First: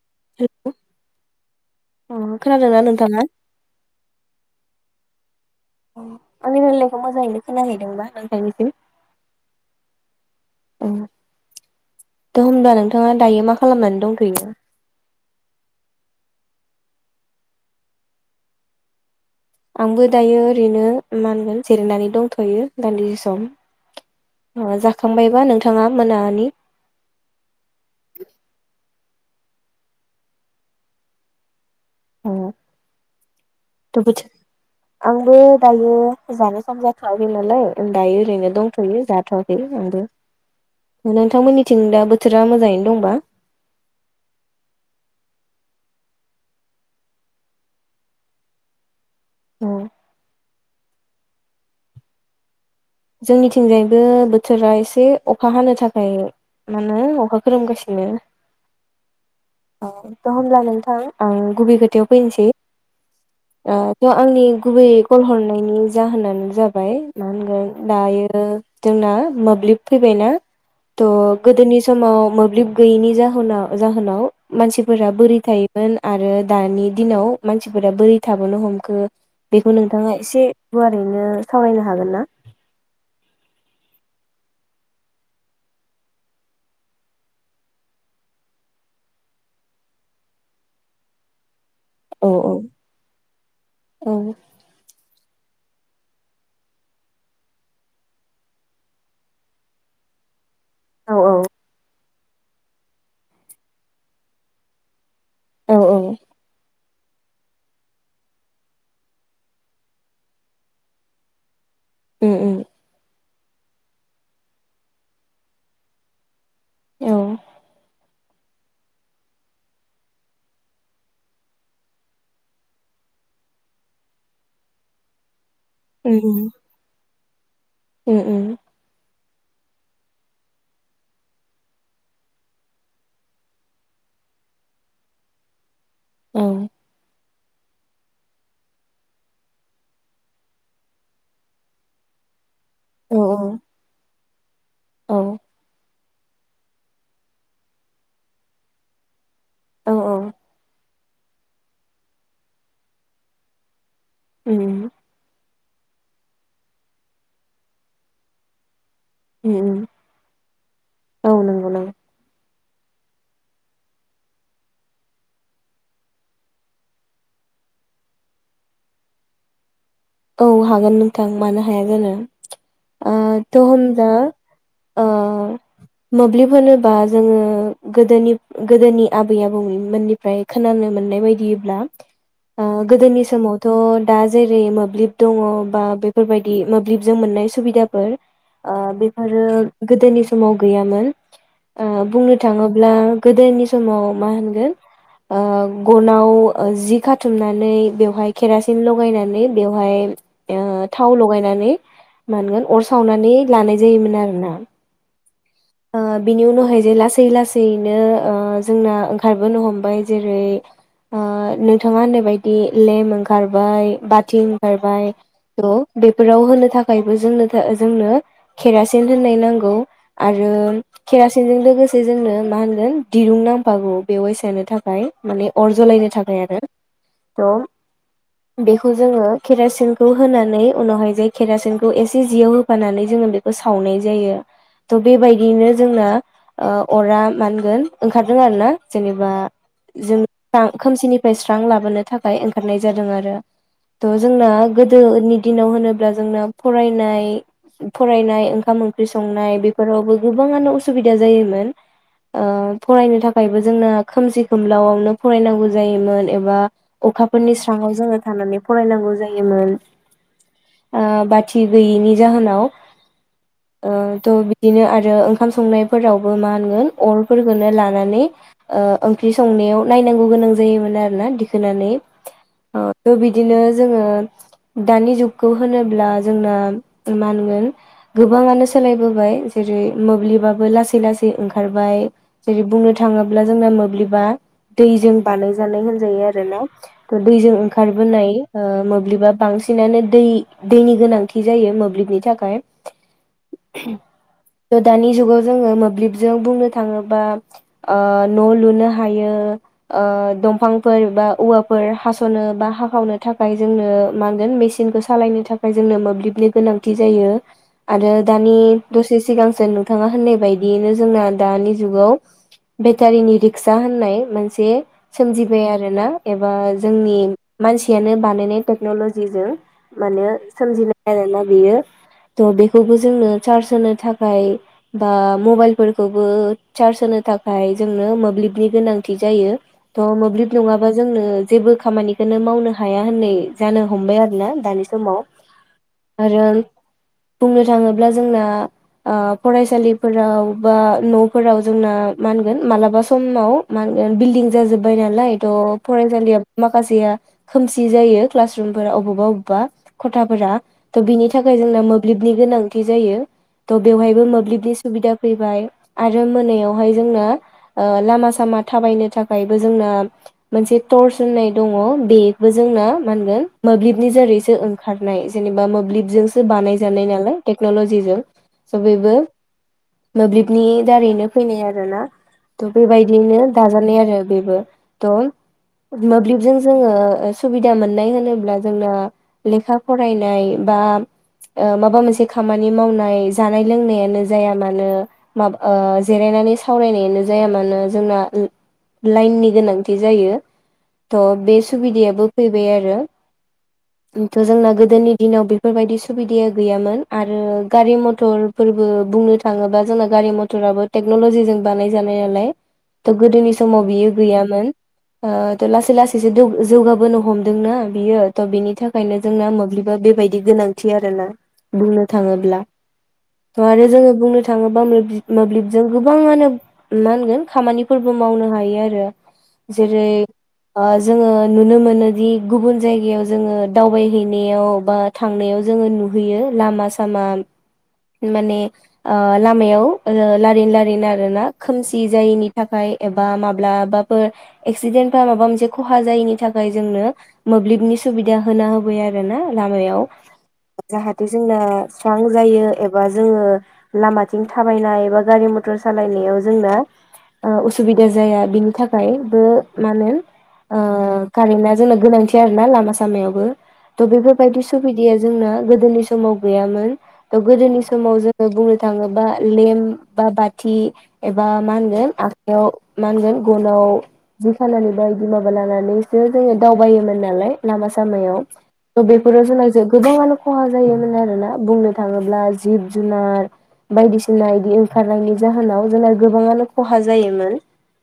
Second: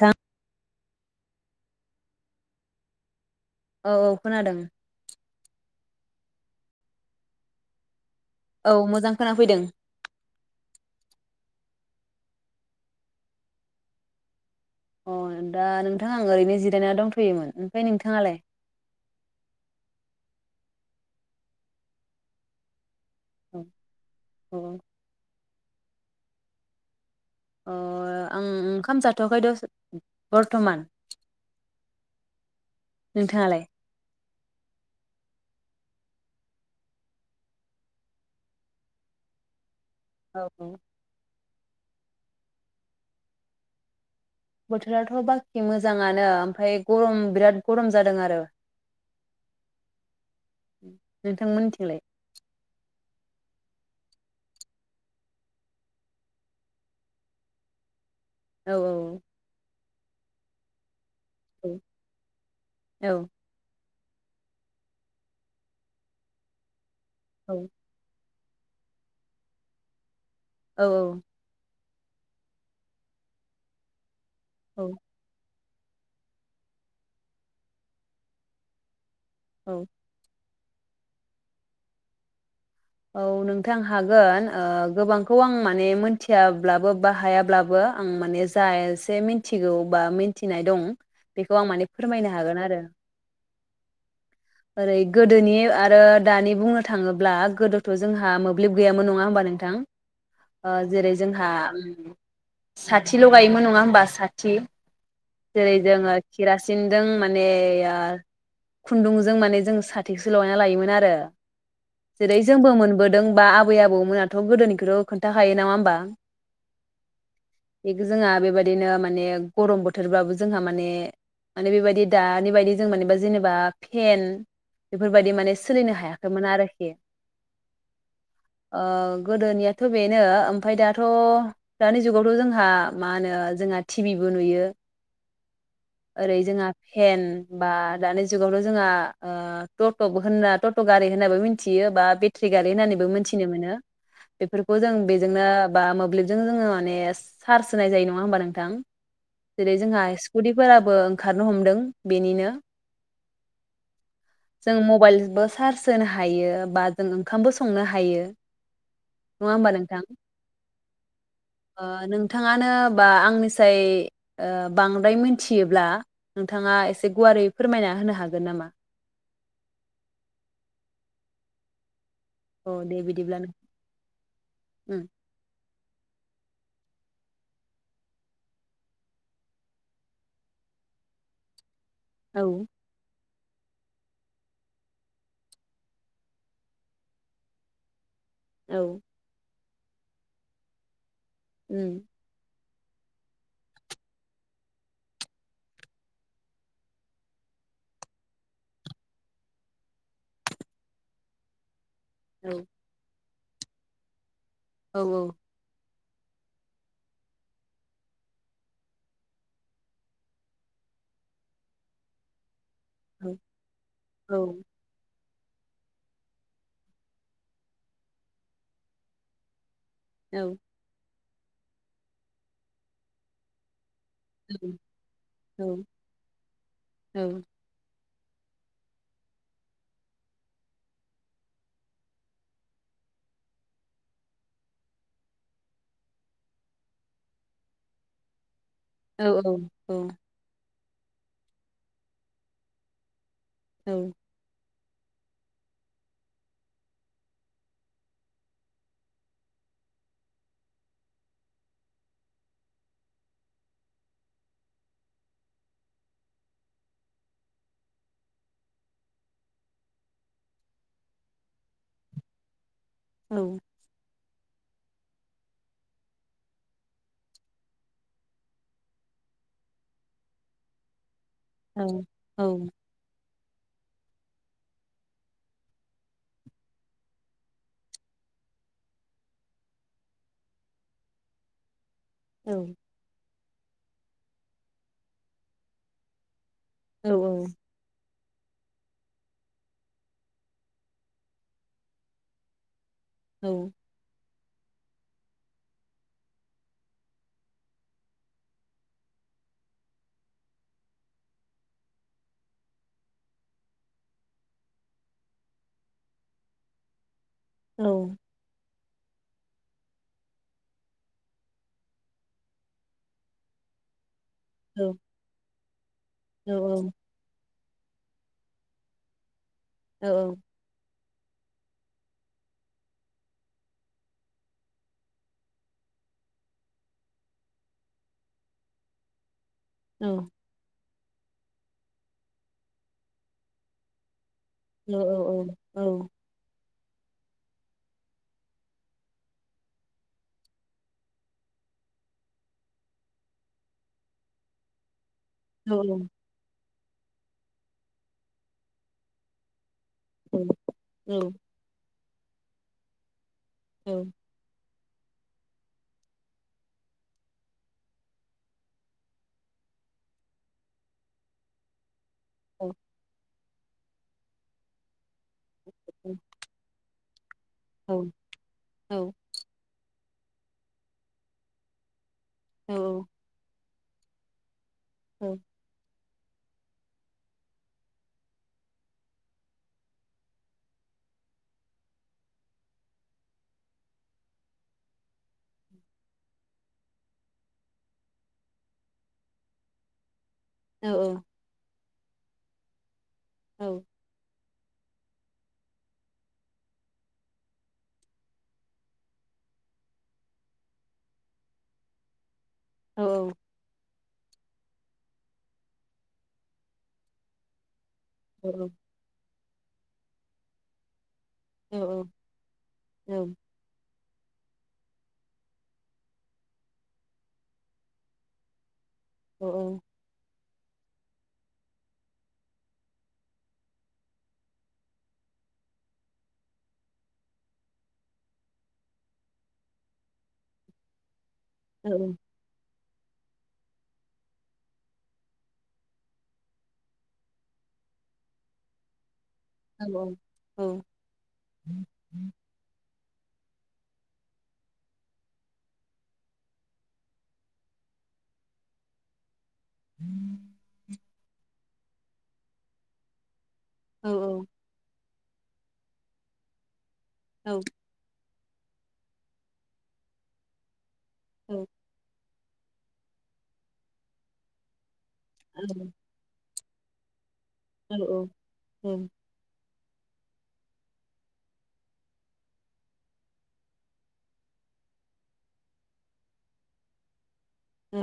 गां अ खोनादोंना नोंथाङा औ औ खोनादों आंनि मिनिनायखौ मोजाङैनो खोनाहैदोंबा नों औ मोजां खोना फैदों औ दा होमब्ला नोंथाङा दायो मा खालामनानै दंथ'यो अ दा नोंथां आं ओरैनो जिरायना दंथ'योमोन ओमफ्राय नोंथाङालाय आंबो दायो ओरैनो मा होनगोन जिरायनानै दंथ'यो दान्दि सम अ जाखांबायबा नोंथाङा मोनानि अ आं ओंखाम जाथ'खै दस' बरथमान आंबो दायो जानो सम जाथ'वाखै नालाय दायो ओरैनो दंथ'यो जाथ'वाखै आंबो औ औ नोंथांमोननिथिं दा बोथोरा मोजाङैनो दंबा बोथोराथ' बाखि मोजाङानो ओमफ्राय गरम बिराद गरम जादों आरो औ नोंथां मिथिंलाय जोंनिथिंजायबो बोथोरा एसे अखा हानो थाखाय मा होनो अखा खोरोमगासिनो औ औ औ' होमब्ला नोंथां आं औ गुबै खोथायाव फैनोसै बे आंनि गुबै कल हरनायनि जाहोनानो जाबाय मा औ होनगोन दायो जोंना मोब्लिब फैबायना थ औ गोदोनि समाव मोब्लिब गैयिनि जाहोनाव जाहोनाव औ मानसिफोरा बोरै थायो मोन आरो दानि दिनाव मानसिफोरा बोरै थाबोनो हमखो बेखौ औ नोंथाङा एसे गुवारैनो सावरायनो हागोन ना औ नोंथां हागोन गोबांखौ आं माने मोनथियाब्लाबो बा हायाब्लाबो आं माने जा इसे मिथिगौ बा मिथिनाय दं बेखौ आं माने औ फोरमायनो औ हागोन आरो ओरै गोदोनि आरो दानि बुंनो थाङोब्ला गोदो थ' जोंहा मोब्लिब गैयामोन नङा होमबा नोंथां जेरै औ जोंहा साथि लगायोमोन नङा होमबा साथि जेरै औ जोङो औ खिरासिन सिनजों माने खुन्दुंजों माने जों साथिसो लगायना लायोमोन आरो उम जेरै उम जोंबो मोनबोदों बा आबै आबौमोनाथ' गोदोनिखौथ' खोन्थाखायो नंङा होमबा औ जोंहा बेबायदिनो माने गरम बोथोरबाबो जोंहा माने माने बेबायदि दानि बायदि जों माने जेनेबा फेन बेफोरबायदि माने सोलिनो हायाखैमोन आरोखि औ औ ओ गोदोनियाथ' बेनो ओमफ्राय दाथ' दानि जुगावथ' जोंहा मा होनो जोंहा टिभिबो बो नुयो [inaudible] ओरै उम जोंहा फेन बा दानि जुगावनो जोंहा ओ टट' बो होनना टट' गारिबो होनना मिथियो बा बे फ्लि गारि होननानैबो औ मोनथिनो मोनो बेफोरखौ जों औ बेजोंनो बा मोब्लिबजों जोंङो माने चारस होनाय जायो नङा होनबा नोंथां जेरै औ जोंहा सक्टि फोराबो ओंखारनो हमदों बेनिनो जों उम मबाइल बो सार सोनो हायो बा जों ओंखामबो संनो हायो नङा उम उम होमबा नोंथां औ नंगौ ओ नंगौ नों थाङानो बा आंनिसाय ओ बांद्राय मिथियोब्ला नोंथाङा एसे गुवार रै फोरमायना होनो हागोन नामा? औ हागोन नोंथां मानो हाया जानो औ दे ओ बिदिब्ला नों थ होमबा उम ओ मोब्लिब होनो बा जोंङो गोदोनि गोदोनि आबै आबौमोननिफ्राय खोनानो मोननाय बायदियोब्ला औ ओ गोदोनि समावथ' दा जेरै मोब मोब्लिब दङ बा बेफोरबायदि मोब्लिबजों मोननाय सुबिदाफोर ओ औ बेफोरो गोदोनि समाव गैयामोन उम ओ बुंनो थांङो ब्ला गोदोनि समाव मा होनगोन ओ गनाव जि खाथुमनानै बेवहाय केरासिन लगायनानै बेवहाय ओ थाव लगायनानै औ मानगोन अर सावनानै लानाय जायोमोन आरोना ओ ओ बिनि उनावहाय जे लासै लासैनो ओ जोंना ओंखारबोनो हमबाय जेरै ओ नोंथाङा होन्नाय बायदि लेम औ ओंखारबाय बाथि औ ओंखारबाय त' बेफोराव होनो थाखायबो जोंनो जोंनो केरासिन होननाय नांगौ आरो औ केरासिनजों लोगोसे जोंनो मा होनगोन दिरुं नांफागौ बेवहाय सनो थाखाय माने औ अर जलायनो थाखाय आरो औ थ' बेखौ जोंङो केरासिनखौ होनानै उनावहाय जे केेरासिनखौ एसे जियाव होफानानै जोंङो बेखौ सावनाय जायो। थ' बेबायदियैनो जोंना ओ अरा मा होनगोन ओंखारदों आरो ना जेनेबा औ औ औ जों खोमसिनिफ्राय स्रां लाबोनो थाखाय ओंखारनाय जादों आरो औ थ' जोंना गो दोनि दिनाव होनोब्ला जोंना फरायनाय फरायनाय ओंखाम ओंख्रि संनाय बे फोरावबो गोबाङानो असुबिदा जायोमोन। ओ फरायनो थाखायबो जोंना खोमसि खोमलायाव नो फरायनांगौ जायोमोन एबा अखाफोरनि स्राङाव जोंङो थानानै फरायनांगौ जायोमोन। ओ बाथि गैयैनि जाहोनाव औ ओ थ' बिदिनो आरो ओंखाम संनायफोरावबो मा होनगोन अर फोरखौनो लानानै ओ ओंख्रि सं नायाव नायनांगौ गोनां जायोमोन आरोना औ दिखोनानै औ ओ थ' बि दिनो जोंङो दानि जुगखौ होनोब्ला जोंना मा होनगोन गोबाङानो सोलायबोबाय जेरै मोब्लिबाबो लासै लासै ओंखारबाय औ जेरै बुंनो थांङो ब्ला जोंना मोब्लिबा दैजों बानायजानाय होनजायो आरो ना औ दैजों ओंखारबोनाय ओ मोब्लिबा बांसिनानो दै दैनि गोनांथि जायो मोब्लिबनि थाखाय औ त' दानि जुगाव जोङो मोब्लिबजों बुंनो थाङोबा ओ न' लुनो हायो। ओ दंफांफोर बा औवाफोर हास'नो बा हाखावनो थाखाय जोंनो माहोनगोन मेसिनखौ सालायनो थाखाय जोंनो मोब्लिबनि गोनांथि जायो औ आरो दानि दसे सिगांसो नोंथाङा होननाय बायदियैनो जोंना दानि जुगाव बेटारिनि रिक्सा होननाय मोनसे औ सोमजिबाय आरोना औ एबा औ जोंनि मानसियानो बानायनाय टेक्नल'जिजों माने सोमजिनाय। आरोना बेयो थ' बेखौबो जोंनो चार्ज होनो थाखाय बा मबाइलफोरखौबो चार्ज होनो थाखाय जोंनो मोब्लिबनि गोनां थि जायो। थ मोब्लिब नङाबा जोंनो जेबो खामानिखौनो मावनो हाया होननाय जानो हमबाय आरो ना दानि समाव आरो बुंनो थाङोब्ला जोंना आ फरायसालिफोराव बा न'फोराव जोंना मागोन मालाबा समाव मा एल बिल्डिं जाजोब्बाय ना लाय द फरायसालिया माखासेया खोमसि जायो क्लास रुमफोरा अबावबा अबावबा खथाफोरा थ' बिनि थाखाय जोंना मोब्लिबनि गोनांथि जायो थ बेवहायबो मोब्लिबनि सुबिदा फैबाय आरो मोनायावहाय जोंनो ओ लामा सामा थाबायनो थाखायबो जोंनो मोनसे थरस होननाय दं बेबो जोंना मागोन मोब्लिबनि जेरैसो ओंखारनाय जेनेबा मोब्लिब जोंसो बानाय जानाय नालाय टेक्नलजिजों स' बेबो मोब्लिबनि दारैनो फैनाय आरो ना थ' बेबायदियैनो दाजानाय आरो बेबो द' मोब्लिबजों जोङो सुबिदा मोननाय होनोब्ला जोंना लेखा फरायनाय बा ओ माबा मोनसे खामानि मावनाय जानाय लोंनायानो जाया मानो माबा ओ जिरायनानै सावरायनायानो जाया मानो जोंना लाइननि गोनांथि जायो थ' बे सुबिदायाबो फैबाय आरो औ थ' जोंना गोदोनि दिनाव बेफोरबायदि सुबिदाया गैयामोन आरो गारि मथर मटर फोरबो बुंनो थाङोबा जोंना गारि मथराबो टेक्न'ल'जिजों बानायजानाय नालाय औ थ' गोदोनि समाव बियो गैयामोन ओ थ' लासै लासैसो दौ जौगाबोनो हमदोंना बियो औ थ' बिनि थाखायनो जोंना मोब्लिबा बेबायदि गोनांथि आरोना बुंनो थाङोब्ला थ' आरो जोङो बुंनो थाङोब्ला मोबि मोब्लिबजों गोबाङानो मा होनगोन खामानिफोरबो मावनो हायो आरो जेरै आ जोङो नुनो मोनोदि गुबुन जायगायाव जोङो दावबायहैनायाव बा थांनायाव जों जोङो नुहैयो लामा सामा माने आ लामायाव ओ लारिन लारिन आरोना खोमसि जायैनि थाखाय एबा माब्लाबाफोर एक्सिडेन्ट बा माबा मोनसे खहा जायैनि थाखाय जोंनो मोब्लिबनि सुबिदा होना होबाय आरोना लामायाव जाहाथे जोंना स्रां जायो एबा बा जोङो लामाथिं थाबायनाय बा गारि मतर सालायनायाव जोंना ओ उसुबिदा जाया बिनि थाखायबो मा होनो ओ कारेन्टआ जोंनो गोनांथि आरोना लामा सामायावबो त' बेफोरबायदि सुबिदाया जोंना गोदोनि समाव गैयामोन त' गोदोनि स समाव जोङो बुंनो थाङोबा लेम बा बाथि एबा मा होनगोन आख बेयाव मा होनगोन गनाव जि खानानै बा इदि माबा लानानैसो जोङो दावबायोमोन नालाय लामा सामायाव त' बेफोराव जोंना ज जो गोबावानो खहा जायोमोन होनो आरोना बुंनो थाङोब्ला जिब जुनार बायदिसिना इदि ओंखारनायनि जाहोनाव जोंना गोबाङानो खहा जायोमोन औ।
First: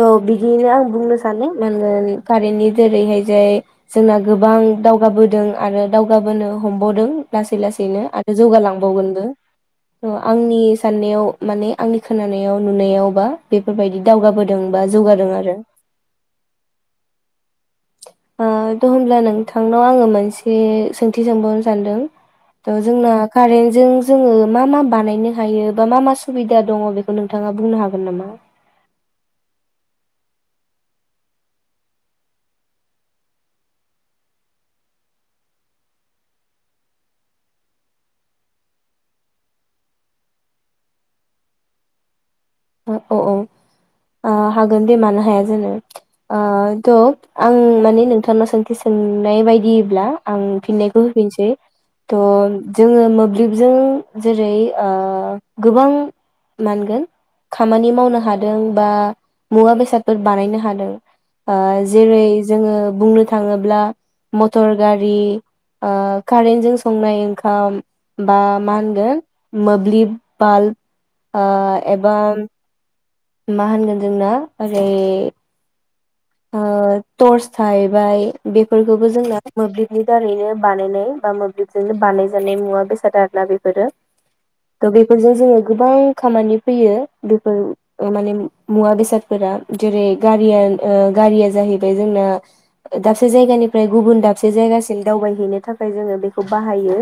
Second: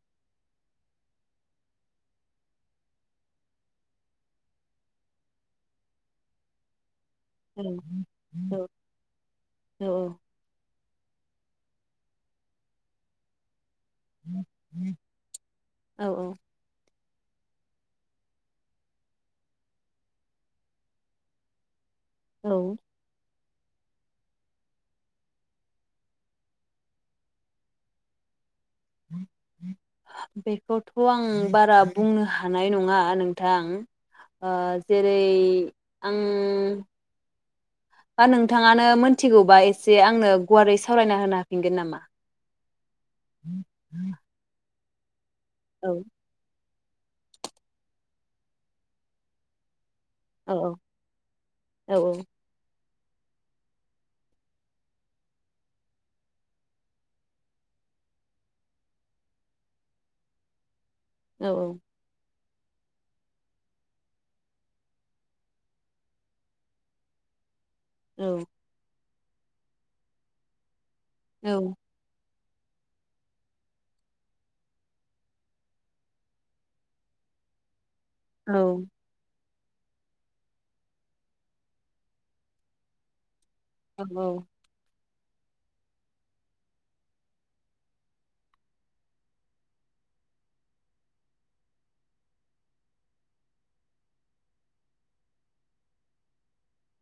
त बिदिनो आं बुंनो सानदों मानगोन कारेन्टनि जेरैहाय जाय जोंना गोबां दाव गाबोदों आरो दावगाबोनो हमबावदों लासै लासैनो आरो जौगालांबावगोनबो आंनि साननायाव माने आंनि खोनानायाव नुनायावबा बे फोरबायदि दावगाबोदों बा जौगादों आरो। अ त' होमब्ला नोंथांनाव आङो मोनसे सोंथि सोंबावनो सानदों। त जोंना कारेन्टजों जोङो मा मा बानायनो हायो बा मा मा सुबिदा दङ बेखौ नोंथाङा बुंनो हागोन नामा? [inaudible] [inaudible] बेखौथ' आं बारा बुंनो हानाय नङा नोंथां। अ जेरै आं बा नोंथाङानो मोनथिगौबा एसे आंनो गुवारै सावरायना होनो हाफिनगोन नामा? [inaudible] गोनन्दै मानो हाया जानो औ अ त' आं माने नोंथांनाव सोंथि सोंनाय बायदिब्ला आं औ फिननायखौ होफिनसै औ थ' जोङो मोब्लिबजों जेरै ओ गोबां मानगोन खामानि मावनो हादों बा मुवा बेसादफोर बानायनो हादों औ ओ जेरै जोङो बुंनो थाङोब्ला मटर गारि ओ कारेन्टजों संनाय ओंखाम औ बा मा होनगोन मोब्लिब बाल्ब ओ औ एबा मा होनगोन जोंना ओरै ओ टर्स थाहैबाय औ बेफोरखौबो जोंना मोब्लिबनि दारैनो बानायनाय बा मोब्लिबजोंनो बानायजानाय मुवा बेसाद आरोना बे फोरो औ त बे बेफोरजों जोङो गोबां खामानि फैयो बेफोर माने मुवा बेसादफोरा जेरै गारिया ओ गारिया जाहैबाय जोंना दाबसे जायगानिफ्राय गुबुन दाबसे जायगासिम दावबायहैनो थाखाय जोङो बेखौ बाहायो।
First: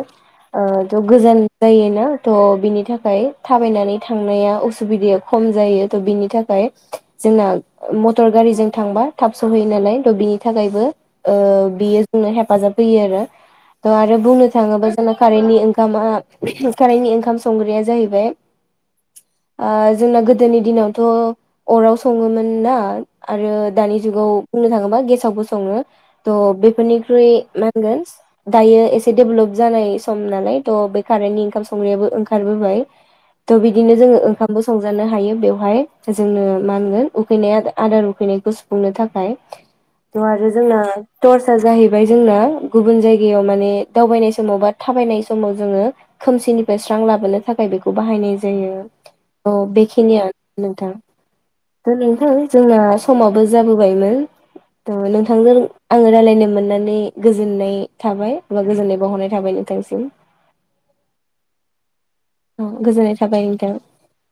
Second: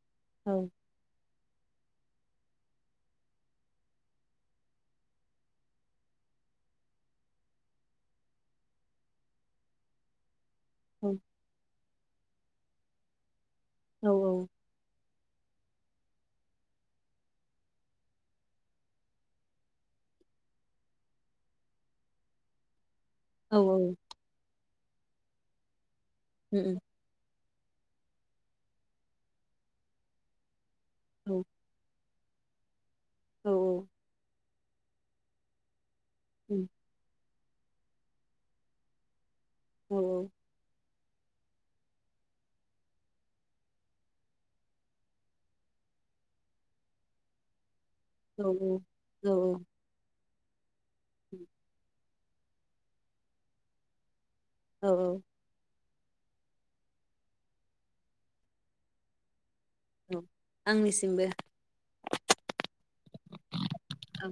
ओ थ गोजान जायोना थ' बिनि थाखाय थाबायनानै थांनाया असुबिदाया खम जायो थ' बिनि थाखाय जोंना मथर गारिजों थांबा थाब सहैयो नालाय थ' बिनि थाखायबो ओ बियो जोंनो हेफाजाब होयो आरो। त औ आरो बुंनो थाङोबा [unintelligible] कारेन्टनि ओंखामा कारेन्टनि ओंखाम संग्राया जाहैबाय आ जोंना गोदोनि दिनावथ' अराव सङोमोन ना आरो औ दानि जुगाव बुंनो थाङोबा गेसावबो सङो त उम बेफोरनिख्रुइ मा होनगोन दायो एसे देभेलप जानाय सम नालाय थ' बे उम औ कारेन्टनि ओंखाम संनायाबो ओंखारबोबाय औ थ' बिदिनो जोङो ओंखामबो संजानो हायो बेवहाय जोंनो उम मा होनगोन उखैनाय आदार उखैनायखौ सुफुंनो थाखाय थ' आरो जोंना टर्सआ जाहैबाय जोंना गुबुन जायगायाव माने दावबायनाय समाव बा थाबायनाय समाव जोङो खोमसिनिफ्राय स्रां लाबोनो थाखाय बेखौ बाहायनाय जायो औ थ बेखिनियानो नोंथां। [inaudible] थ' नोंथां जोंना समाबो जाबोबायमोन औ थ' नोंथांजों आङो रायलायनो मोननानै गोजोननाय थाबाय बा गोजोननाय बावहरनाय थाबाय नों औ आंनिसिमबो औ गोजोननाय थाबाय नोंथां औ